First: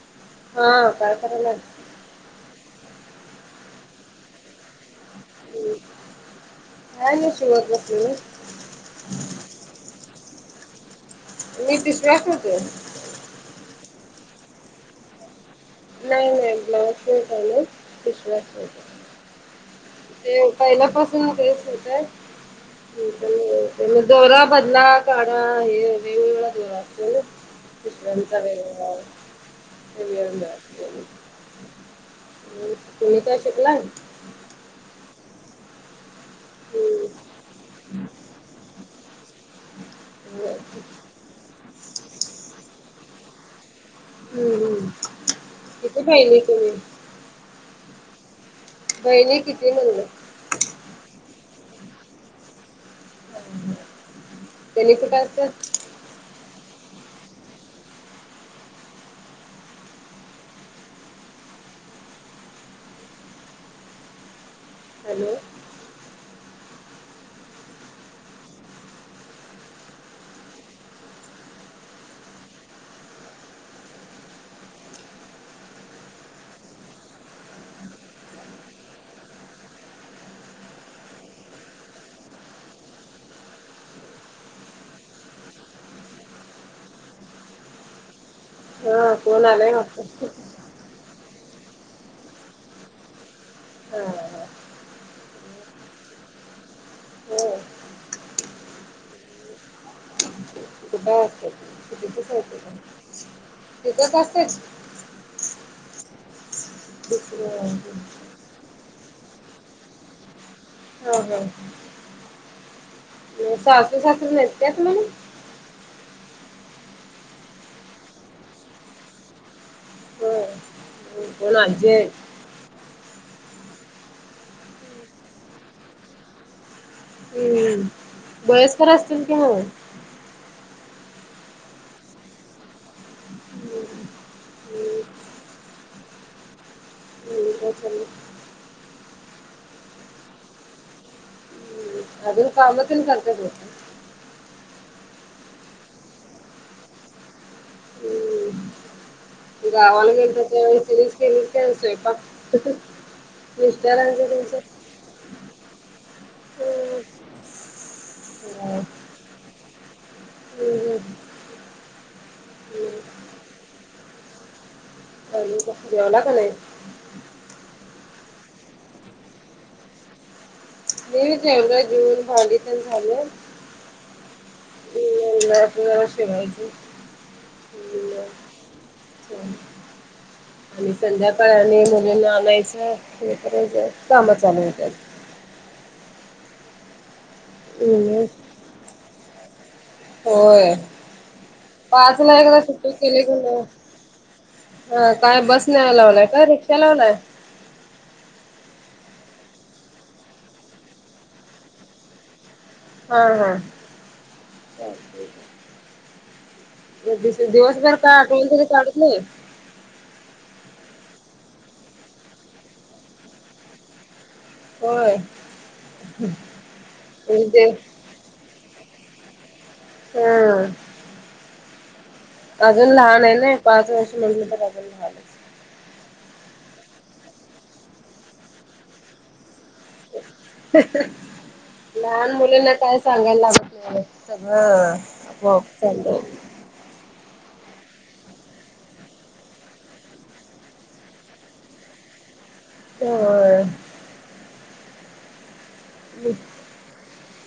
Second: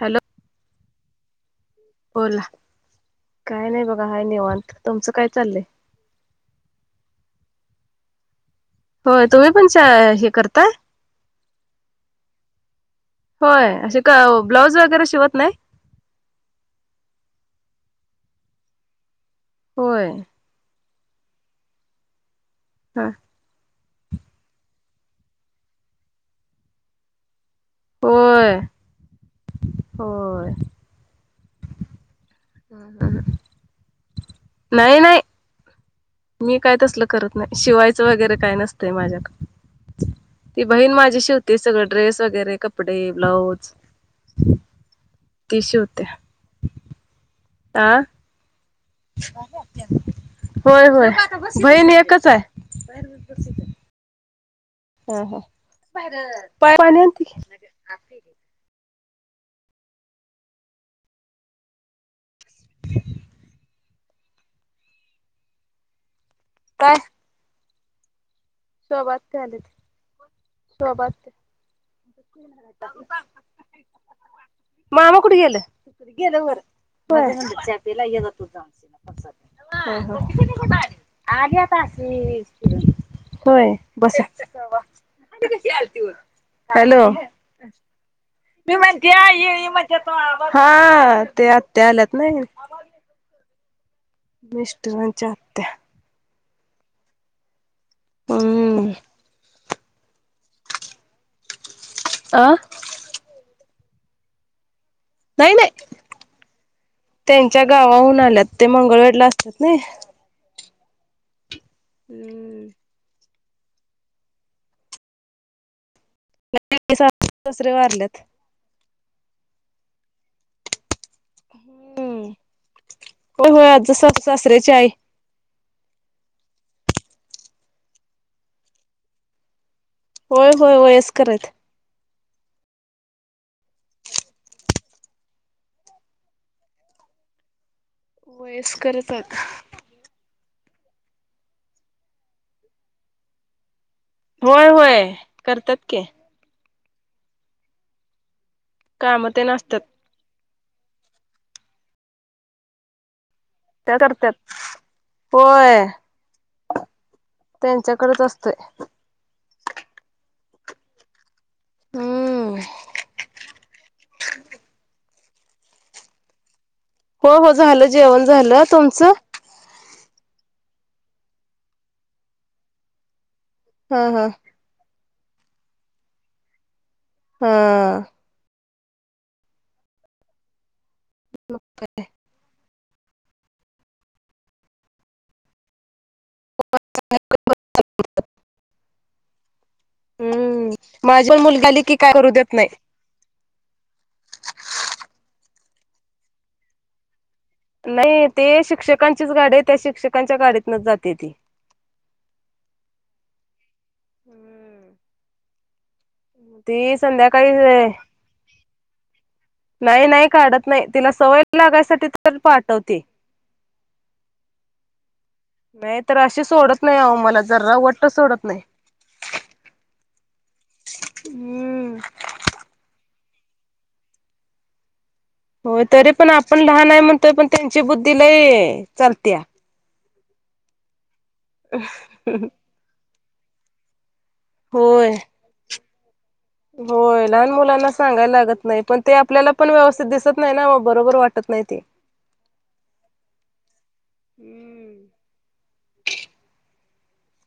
Hello, हं काय कारायलाय? बोला, काय नाही बघा हाये निवांत, तुमचं काय चाललंय? हा मी शवत [unintelligible] होय, तुम्ही पण च हे करताय? नही तशी आग होतीये. [unintelligible] होय अशे का ब्लाऊज वगैरे शिवत नाही? नाही- नाही ब्लावस नाही शिवत मी, पिशव्या च शिवतिचे. होय, ते पहिल्यापासून तेच येतयं. हा, दोरा बदला, काढा हे दोरा [unintelligible] मध्ये जातो. विशन होय स हे [unintelligible] तुम्ही हं-हं, काय शिकलाय नाही -नाही. मी काय तसलं हम्म. करत नाही, शिवायचं वगैरे काय नसतंय माझ्याक ती बहीण माझी शिवते सगळं ड्रेस वगैरे कपडे, ब्लाऊज हम्म- हम्म, ती किती शिवते. बहिणी तुम्ही? आ, बहिणी किती म्हणलं होय -होय बहीण एकच आहे. केले कि पार्सल पारा नेवु की हॅलो, काय? शोभा आत्या आलित, कोन?... शोभा आत्या. मामा कुडं गेले? गेलं वर, चहा प्यायला येनत होता हा-हा, आलीये आता आशिच. होय बसा, हॅलो, मी हा म्हणत्या कोण ये ये आलंय म वाटतं देतो आवाज,,, हा ते आत्या आल्यात नायी. बरं, मिस्टरा च्या हो हम्, कुठं आसतेत? अं, ते इथंच असतेच? नाही -नाही त्यांच्या दुसरं गावाहून आल्यात ते मंगळवेढला असतात ना यी [unintelligible] हू! मं सासू सासरे नेत्यात म्हणून. नाही सासूं सासरे वारल्यात. हो ना जे. हम्म होय होय, आमच सासू सासरेची आई. हू वयस्कर असतील कि मं. होय होय वयस्कर आहेत. हम्म हम्म, काय चाललंय वयसकर येतात. हम्म अजून कामात तेन करत्यात. होय होय करतात की! काम तेन मी असतात. गावाला गेली तर त्यावेळी तिनेचं केली त्यानं स्वयपाक. त्या करत्यात. होय हम्म त्यांच्याकडच असतय. हम्म हम्म हू! हम्म [unintelligible] जेवला का नाही? हो हो झालं जेवण झालं तुमचं? मी जेवलो जेवून भांडी तेन झाले. हा हा! [unintelligible] हा! आणि संध्याकाळ आणि मुलींना आणायचं. हे करायच काम चालू होत्यात. [unintelligible] हम्म होय माझी पण मुलगी आली की काय पाच करू ला देत एकदा नाही. सुट्टी केले [unintelligible] ह काय बस न्याया लावलाय काय, रिक्षा लावलाय? नाही ते शिक्षकांचीच गाडी ये त्या शिक्षकांच्या गाडीतन च जाते येती. हा हा! ती संध्याकाळी दिवसभर काय [unintelligible] नाही नाही काढत नाही, तिला सवय लागायसाठी तर पाठवते. होय. नाही तर अशी सोडत नाही आओ मला जर म्हणजे ते वट्ट सोडत नाही. हं! हू! अजून लहान आहे ना. पाच वर्ष म्हणलं बराबर झाल. होय तरी पण आपण लहान आहे म्हणतोय, पण त्यांची बुद्धी लयी चालतिया. लहान मुलींना काय सांगायला लागत नाही. होय [unintelligible] होय लहान मुलांना सांगायला लागत नाही, पण ते आपल्याला पण व्यवस्थित दिसत नाही ना, बरोबर वाटत नाही ते. [unintelligible]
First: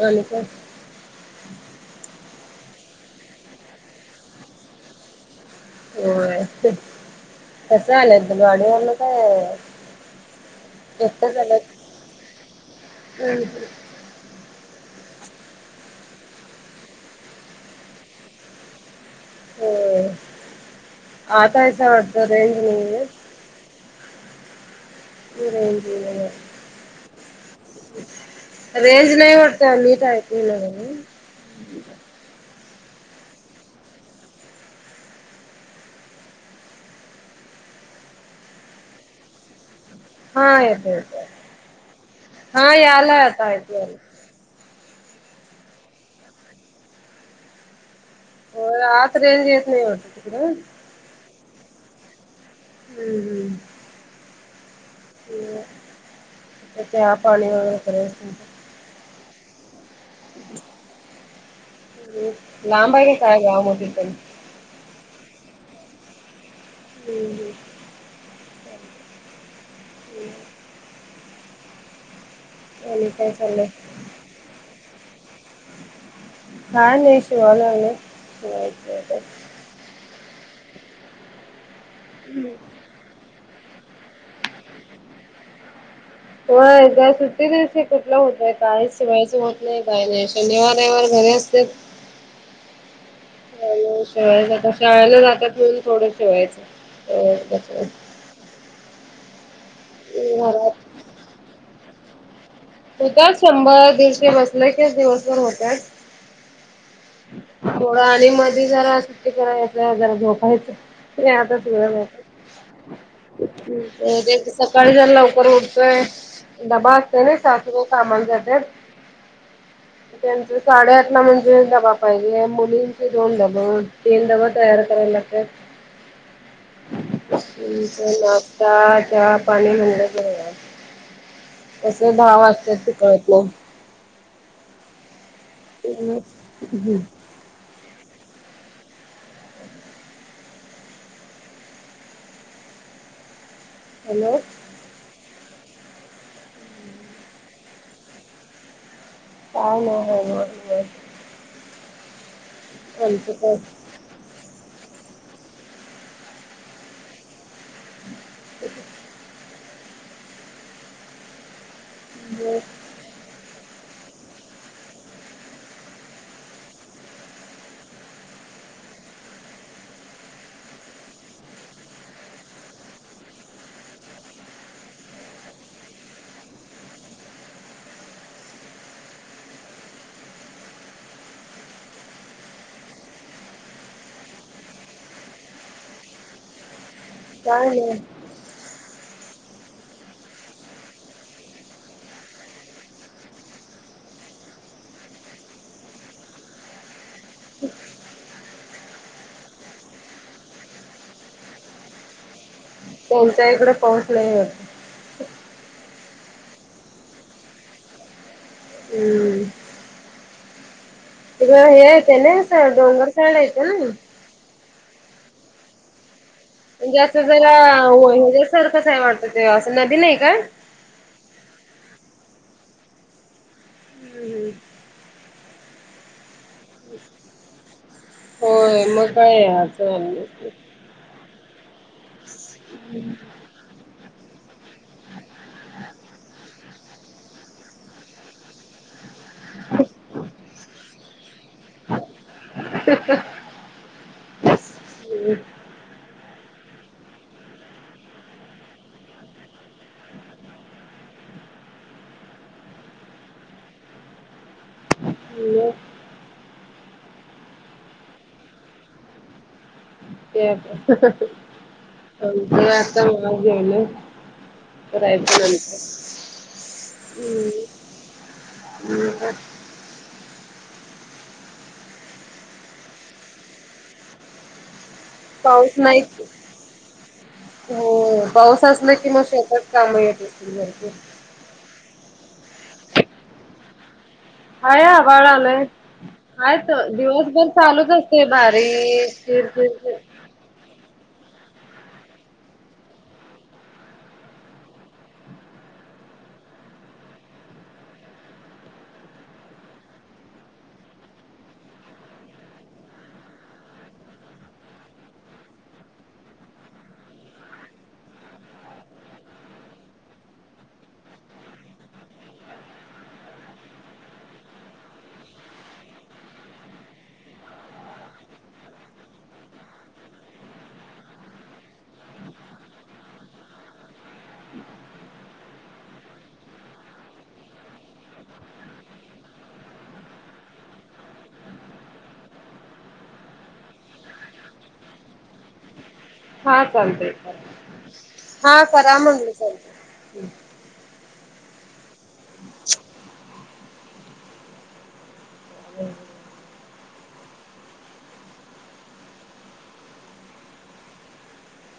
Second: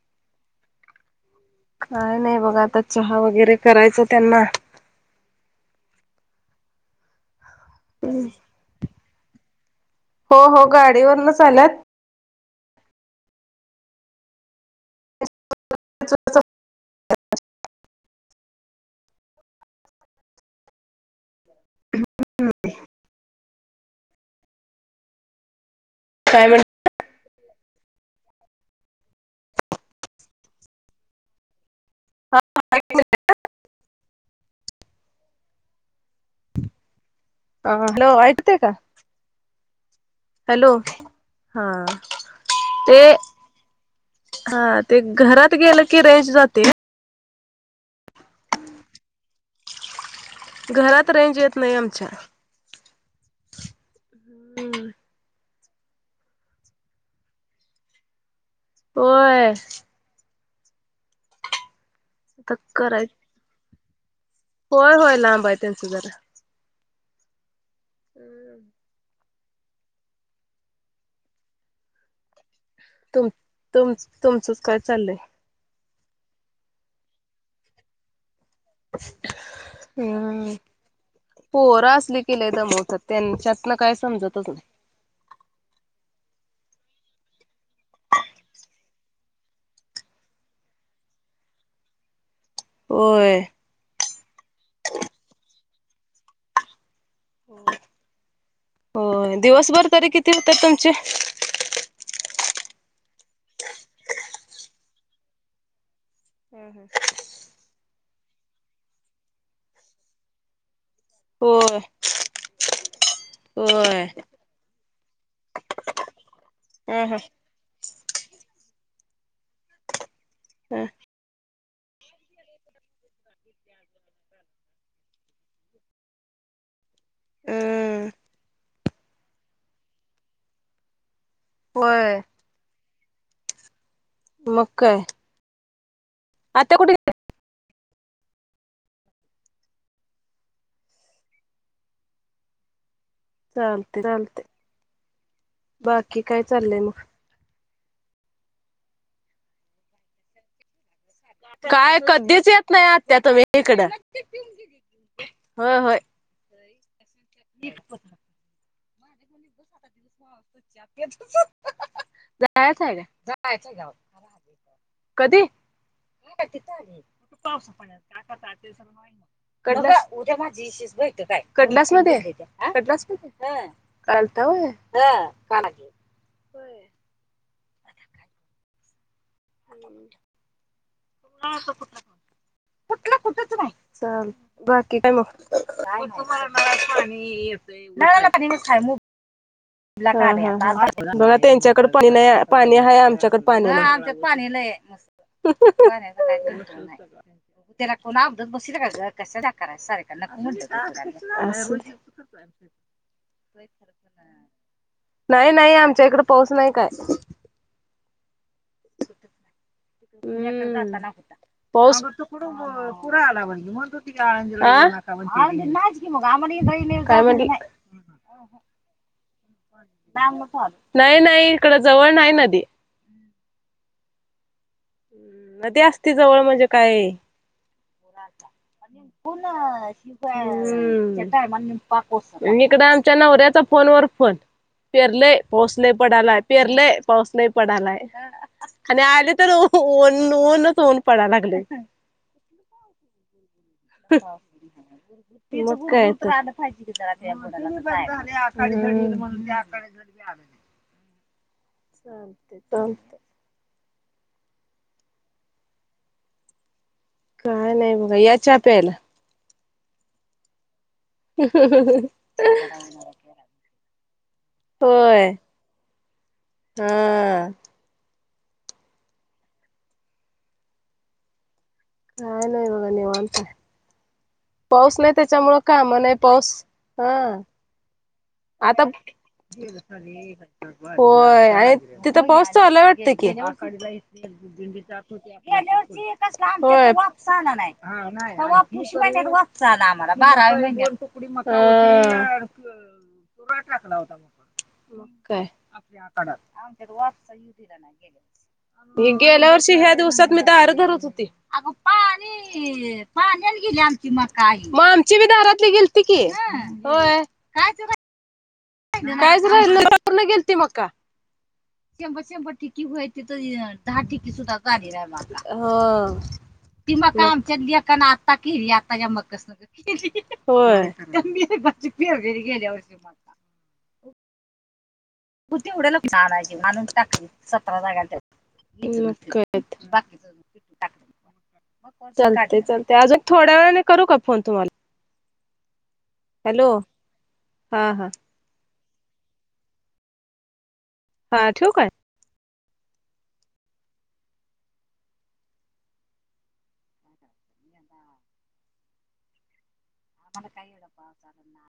आणी काय? काय नाही बघा, आता चहा वगैरे करायचा त्यांना. होय कस आलंयात गाडीवरन काय? हो हो गाडीवरन चं आल्यात. [unintelligible] [unintelligible] हो, आता इथे [unintelligible] रेंज नाहीये ना. रेंज [unintelligible] काय म्हण रेंज नाही वाढते, नीट ऐकू येईना म्हणून. [unintelligible] ह हॅलो, ऐकते का? हा, हॅलो येतो येतोय. हा हा, ते यालाय आता ऐकू यायला. हा ते घरात गेलं की रेंज जाते होय आत रेंज येत नाही वाटतं तिकडें. घरात रेंज येत नाही आमच्या. हम्म, हम्म. [unintelligible] चहा, पाणी वगैरे [unintelligible] होय. आता लांब कराय हाय का काय गावामधून पण.? होय होय, लांब आहे त्यांच जरा. हम्म, हम्म. [unintelligible] आणि तुम काय चाललंय? तुम तुमचंच काय चाललंय? काय नाही [unintelligible] पोरं असली की लई दमवत्यात. त्यांच्यातन काय समजतच नाही. त्या सुट्टी दिवशी कुठलं होतय. काही शिवायचं होत नाही, काही नाही. शनिवार, रविवार घरी असतेत. होय. शिवायचं. आता शाळेला जात्यात म्हणून थोडं शिवायचं. होय, दिवसभर तरी किती होतेत घरात तुमचे? [unintelligible] शंभर, दीडशे बसले की दिवसभर होत्यात. हा हं. थोडं आणि मध्ये जरा सुट्टी करायचं, जरा झोपायचं. [unintelligible] ते होय होय ते सकाळी जरा लवकर उठतोय, डबा ह असतोय ना सात हे कामाला जात्यात त्यांची ह साडेआठला म्हणजे डबा पाहिजे. मुलींचे दोन डब, तीन डबे तयार करायला लागत्यात. हम् नाश्ता, चहा, पाणी [unintelligible] कसं होय. दहा वाजत्यात ती कळतं नाही. मग काय. आता कुठे [unintelligible] चालते हॅलो चालतय, बाकी काय चाललंय मग? काय नाही [unintelligible] निवांत. काय कधीच येत नाही आत्त्या आमचं तुम्ही काय इकड. हो, होय. [unintelligible] [unintelligible] काय जायाचा हाय का? कधी? क उद्या माझीस बत काय कनलास मध्ये आहे कनलास [inaudible] काल आलता होय. कुठ [inaudible] कुठलं कुठच नाय. पा नाही नळ पाणी खय मग [inaudible] बघा त्यांच्याकड पहिला पाणी आहे आमच्याकड पाणी पाणी नाही. [inaudible] तेला कोणा अबदत बस कस कराय सार्याक न [inaudible] त [inaudible] तुमच्याकडे पाऊस लय हाय नाही नाही आमच्या इकड पाऊस नाही काय. हम्म [inaudible] तिकडं हे ळज येते ना डोंगर साईड येते ना. [inaudible] मुगामणी [inaudible] म्हणजे असं जरा हच्या्यासारखं काय वाटतं ते असं नदी नाही काय? नाही नाही इकडं जवळ नाही नदी. हम्म हम्म नदी असती जवळ म्हणजे काय होय मग काय. इकडे आमच्या नवऱ्याचा फोन वर फोन. पिरलय पाऊस लय पडालाय, पिरलय पाऊस लय पडालाय. आणि आले तर ऊनच ऊन पडायाला लागले. [inaudible] मग काय तर. [inaudible] चालते चालते. मग काय नाही बघा या चहा प्यायला. ता माजन [inaudible] होय हम् हा आणि. [inaudible] काय नाही बघा निवांत हाय पाऊस नाही त्याच्यामुळं काम नाही. हो पाऊस आता असला कि मग शेतात कामं येत असतील भरपूर. होय. तिथं पाऊस चालू आहे वाटते की. ंवर हाय आभाळ आलंय. हाय तर लाब दिवसभर चालूच असते बारीक वाप [inaudible] चाला चिरचिर आम्हाला बारावी म्हणजे. [inaudible] टाकला होता आमच्यात मग काय. [inaudible] ही गेल्या वर्षी ह्या दिवसात मी दार धरत होती. अग पाणी. पाण्याला गेल्यावर आमची पण दारातली गेलती की. होय कायच राहिल नाही [inaudible] ठिकी तिथं दहा ठोके सुद्धां झाली नाही मका ती मका आमच्या लेकान आता केली आताच्या मकसंग. होय [inaudible] [inaudible] म तेवढं लोक, [unintelligible] आणून टाकली सतरा जागेवर. मग काय तर. [unintelligible] चालतंय चालतंय, अजून थोड्या वेळाने करू का फोन तुम्हाला? हा हॅलो चालते. [inaudible] हा करा म्हटलं चालते. हा ठेव काय? [unintelligible] [inaudible]